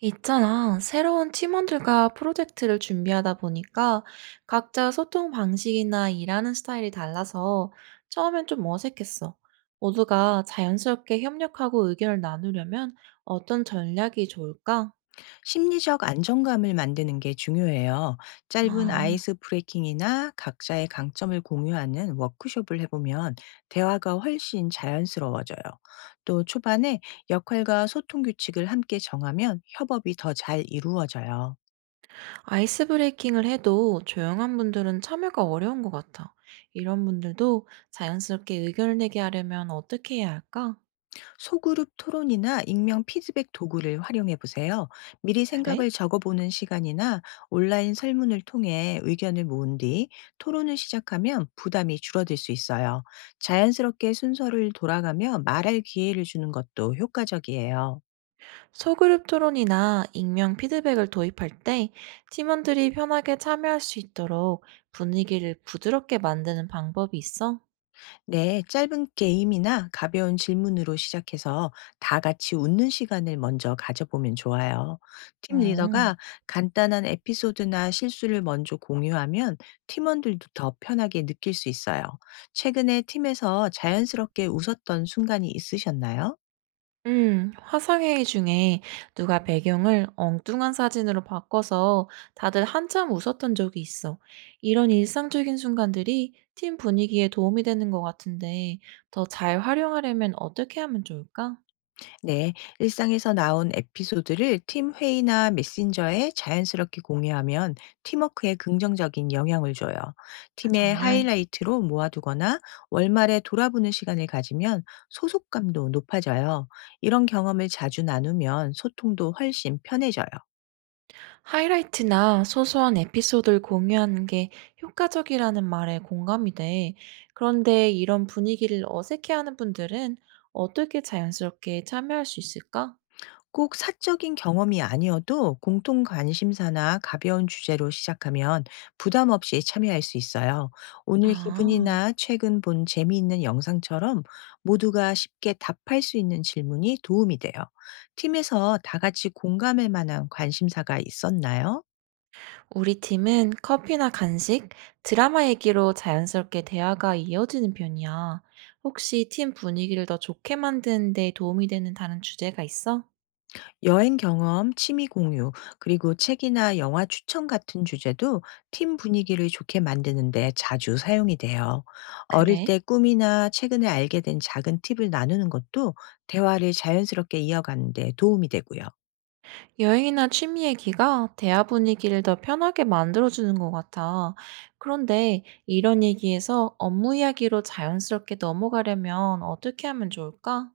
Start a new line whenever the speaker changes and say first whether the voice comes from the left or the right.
right: 있잖아. 새로운 팀원들과 프로젝트를 준비하다 보니까 각자 소통 방식이나 일하는 스타일이 달라서 처음엔 좀 어색했어. 모두가 자연스럽게 협력하고 의견을 나누려면 어떤 전략이 좋을까?
left: 심리적 안정감을 만드는 게 중요해요. 짧은
right: 아,
left: 아이스 브레이킹이나 각자의 강점을 공유하는 워크숍을 해보면 대화가 훨씬 자연스러워져요. 또 초반에 역할과 소통 규칙을 함께 정하면 협업이 더 잘 이루어져요.
right: 아이스 브레이킹을 해도 조용한 분들은 참여가 어려운 것 같아. 이런 분들도 자연스럽게 의견을 내게 하려면 어떻게 해야 할까?
left: 소그룹 토론이나 익명 피드백 도구를 활용해 보세요. 미리
right: 그래?
left: 생각을 적어보는 시간이나 온라인 설문을 통해 의견을 모은 뒤 토론을 시작하면 부담이 줄어들 수 있어요. 자연스럽게 순서를 돌아가며 말할 기회를 주는 것도 효과적이에요.
right: 소그룹 토론이나 익명 피드백을 도입할 때 팀원들이 편하게 참여할 수 있도록 분위기를 부드럽게 만드는 방법이 있어?
left: 네, 짧은 게임이나 가벼운 질문으로 시작해서 다 같이 웃는 시간을 먼저 가져보면 좋아요. 팀
right: 어.
left: 리더가 간단한 에피소드나 실수를 먼저 공유하면 팀원들도 더 편하게 느낄 수 있어요. 최근에 팀에서 자연스럽게 웃었던 순간이 있으셨나요?
right: 화상회의 중에 누가 배경을 엉뚱한 사진으로 바꿔서 다들 한참 웃었던 적이 있어. 이런 일상적인 순간들이 팀 분위기에 도움이 되는 것 같은데 더 잘 활용하려면 어떻게 하면 좋을까?
left: 네, 일상에서 나온 에피소드를 팀 회의나 메신저에 자연스럽게 공유하면 팀워크에 긍정적인 영향을 줘요.
right: 아,
left: 팀의
right: 정말.
left: 하이라이트로 모아두거나 월말에 돌아보는 시간을 가지면 소속감도 높아져요. 이런 경험을 자주 나누면 소통도 훨씬 편해져요.
right: 하이라이트나 소소한 에피소드를 공유하는 게 효과적이라는 말에 공감이 돼. 그런데 이런 분위기를 어색해하는 분들은 어떻게 자연스럽게 참여할 수 있을까?
left: 꼭 사적인 경험이 아니어도 공통 관심사나 가벼운 주제로 시작하면 부담 없이 참여할 수 있어요. 오늘
right: 아,
left: 기분이나 최근 본 재미있는 영상처럼 모두가 쉽게 답할 수 있는 질문이 도움이 돼요. 팀에서 다 같이 공감할 만한 관심사가 있었나요?
right: 우리 팀은 커피나 간식, 드라마 얘기로 자연스럽게 대화가 이어지는 편이야. 혹시 팀 분위기를 더 좋게 만드는 데 도움이 되는 다른 주제가 있어?
left: 여행 경험, 취미 공유, 그리고 책이나 영화 추천 같은 주제도 팀 분위기를 좋게 만드는데 자주 사용이 돼요. 어릴
right: 그래?
left: 때 꿈이나 최근에 알게 된 작은 팁을 나누는 것도 대화를 자연스럽게 이어가는 데 도움이 되고요.
right: 여행이나 취미 얘기가 대화 분위기를 더 편하게 만들어주는 것 같아. 그런데 이런 얘기에서 업무 이야기로 자연스럽게 넘어가려면 어떻게 하면 좋을까?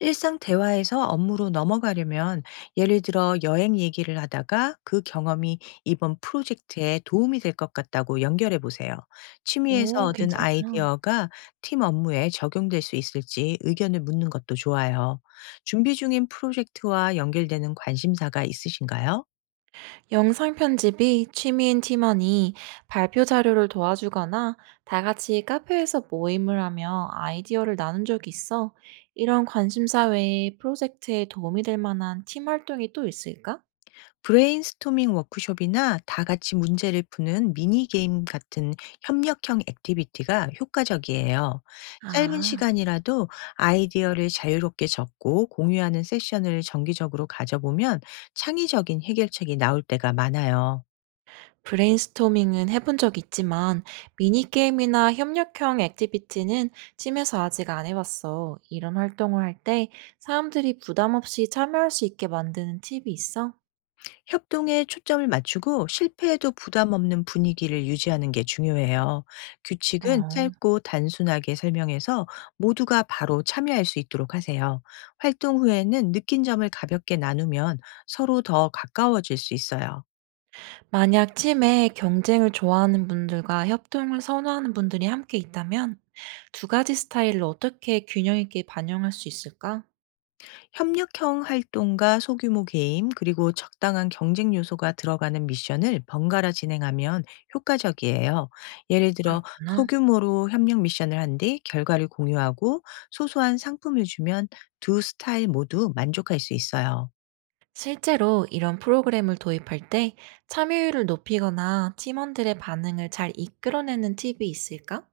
left: 일상 대화에서 업무로 넘어가려면 예를 들어 여행 얘기를 하다가 그 경험이 이번 프로젝트에 도움이 될 것 같다고 연결해 보세요. 취미에서
right: 오,
left: 얻은
right: 괜찮다.
left: 아이디어가 팀 업무에 적용될 수 있을지 의견을 묻는 것도 좋아요. 준비 중인 프로젝트와 연결되는 관심사가 있으신가요?
right: 영상 편집이 취미인 팀원이 발표 자료를 도와주거나 다 같이 카페에서 모임을 하며 아이디어를 나눈 적이 있어. 이런 관심사 외에 프로젝트에 도움이 될 만한 팀 활동이 또 있을까?
left: 브레인스토밍 워크숍이나 다 같이 문제를 푸는 미니게임 같은 협력형 액티비티가 효과적이에요. 짧은
right: 아.
left: 시간이라도 아이디어를 자유롭게 적고 공유하는 세션을 정기적으로 가져보면 창의적인 해결책이 나올 때가 많아요.
right: 브레인스토밍은 해본 적 있지만 미니게임이나 협력형 액티비티는 팀에서 아직 안 해봤어. 이런 활동을 할 때 사람들이 부담 없이 참여할 수 있게 만드는 팁이 있어?
left: 협동에 초점을 맞추고 실패에도 부담 없는 분위기를 유지하는 게 중요해요.
right: 어,
left: 규칙은 짧고 단순하게 설명해서 모두가 바로 참여할 수 있도록 하세요. 활동 후에는 느낀 점을 가볍게 나누면 서로 더 가까워질 수 있어요.
right: 만약 팀에 경쟁을 좋아하는 분들과 협동을 선호하는 분들이 함께 있다면 두 가지 스타일을 어떻게 균형 있게 반영할 수 있을까?
left: 협력형 활동과 소규모 게임, 그리고 적당한 경쟁 요소가 들어가는 미션을 번갈아 진행하면 효과적이에요. 예를 들어,
right: 그렇구나.
left: 소규모로 협력 미션을 한 뒤 결과를 공유하고 소소한 상품을 주면 두 스타일 모두 만족할 수 있어요.
right: 실제로 이런 프로그램을 도입할 때 참여율을 높이거나 팀원들의 반응을 잘 이끌어내는 팁이 있을까?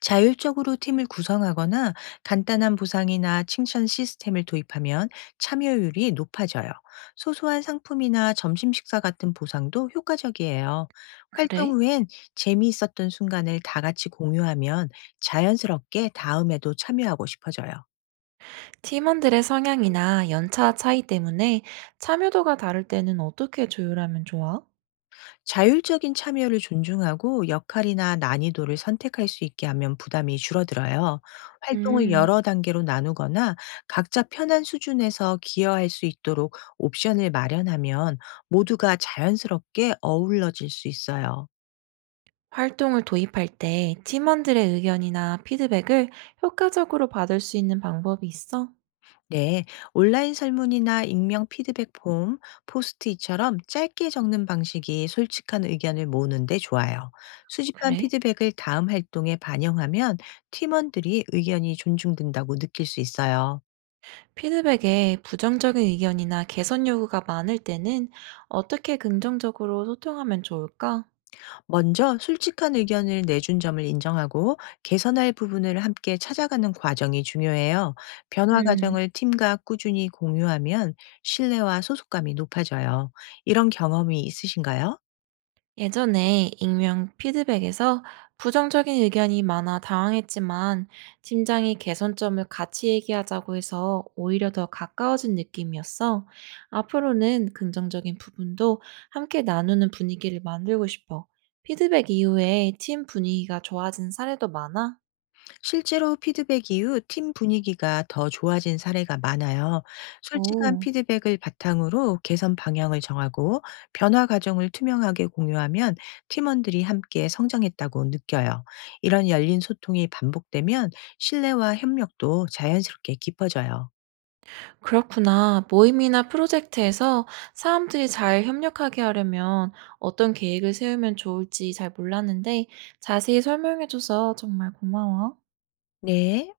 left: 자율적으로 팀을 구성하거나 간단한 보상이나 칭찬 시스템을 도입하면 참여율이 높아져요. 소소한 상품이나 점심 식사 같은 보상도 효과적이에요. 활동
right: 그래?
left: 후엔 재미있었던 순간을 다 같이 공유하면 자연스럽게 다음에도 참여하고 싶어져요.
right: 팀원들의 성향이나 연차 차이 때문에 참여도가 다를 때는 어떻게 조율하면 좋아?
left: 자율적인 참여를 존중하고 역할이나 난이도를 선택할 수 있게 하면 부담이 줄어들어요. 활동을
right: 음,
left: 여러 단계로 나누거나 각자 편한 수준에서 기여할 수 있도록 옵션을 마련하면 모두가 자연스럽게 어우러질 수 있어요.
right: 활동을 도입할 때 팀원들의 의견이나 피드백을 효과적으로 받을 수 있는 방법이 있어?
left: 네, 온라인 설문이나 익명 피드백 폼, 포스트잇처럼 짧게 적는 방식이 솔직한 의견을 모으는데 좋아요. 수집한
right: 그래?
left: 피드백을 다음 활동에 반영하면 팀원들이 의견이 존중된다고 느낄 수 있어요.
right: 피드백에 부정적인 의견이나 개선 요구가 많을 때는 어떻게 긍정적으로 소통하면 좋을까?
left: 먼저 솔직한 의견을 내준 점을 인정하고 개선할 부분을 함께 찾아가는 과정이 중요해요. 변화
right: 음,
left: 과정을 팀과 꾸준히 공유하면 신뢰와 소속감이 높아져요. 이런 경험이 있으신가요?
right: 예전에 익명 피드백에서 부정적인 의견이 많아 당황했지만 팀장이 개선점을 같이 얘기하자고 해서 오히려 더 가까워진 느낌이었어. 앞으로는 긍정적인 부분도 함께 나누는 분위기를 만들고 싶어. 피드백 이후에 팀 분위기가 좋아진 사례도 많아?
left: 실제로 피드백 이후 팀 분위기가 더 좋아진 사례가 많아요. 솔직한
right: 오.
left: 피드백을 바탕으로 개선 방향을 정하고 변화 과정을 투명하게 공유하면 팀원들이 함께 성장했다고 느껴요. 이런 열린 소통이 반복되면 신뢰와 협력도 자연스럽게 깊어져요.
right: 그렇구나. 모임이나 프로젝트에서 사람들이 잘 협력하게 하려면 어떤 계획을 세우면 좋을지 잘 몰랐는데 자세히 설명해줘서 정말 고마워.
left: 네.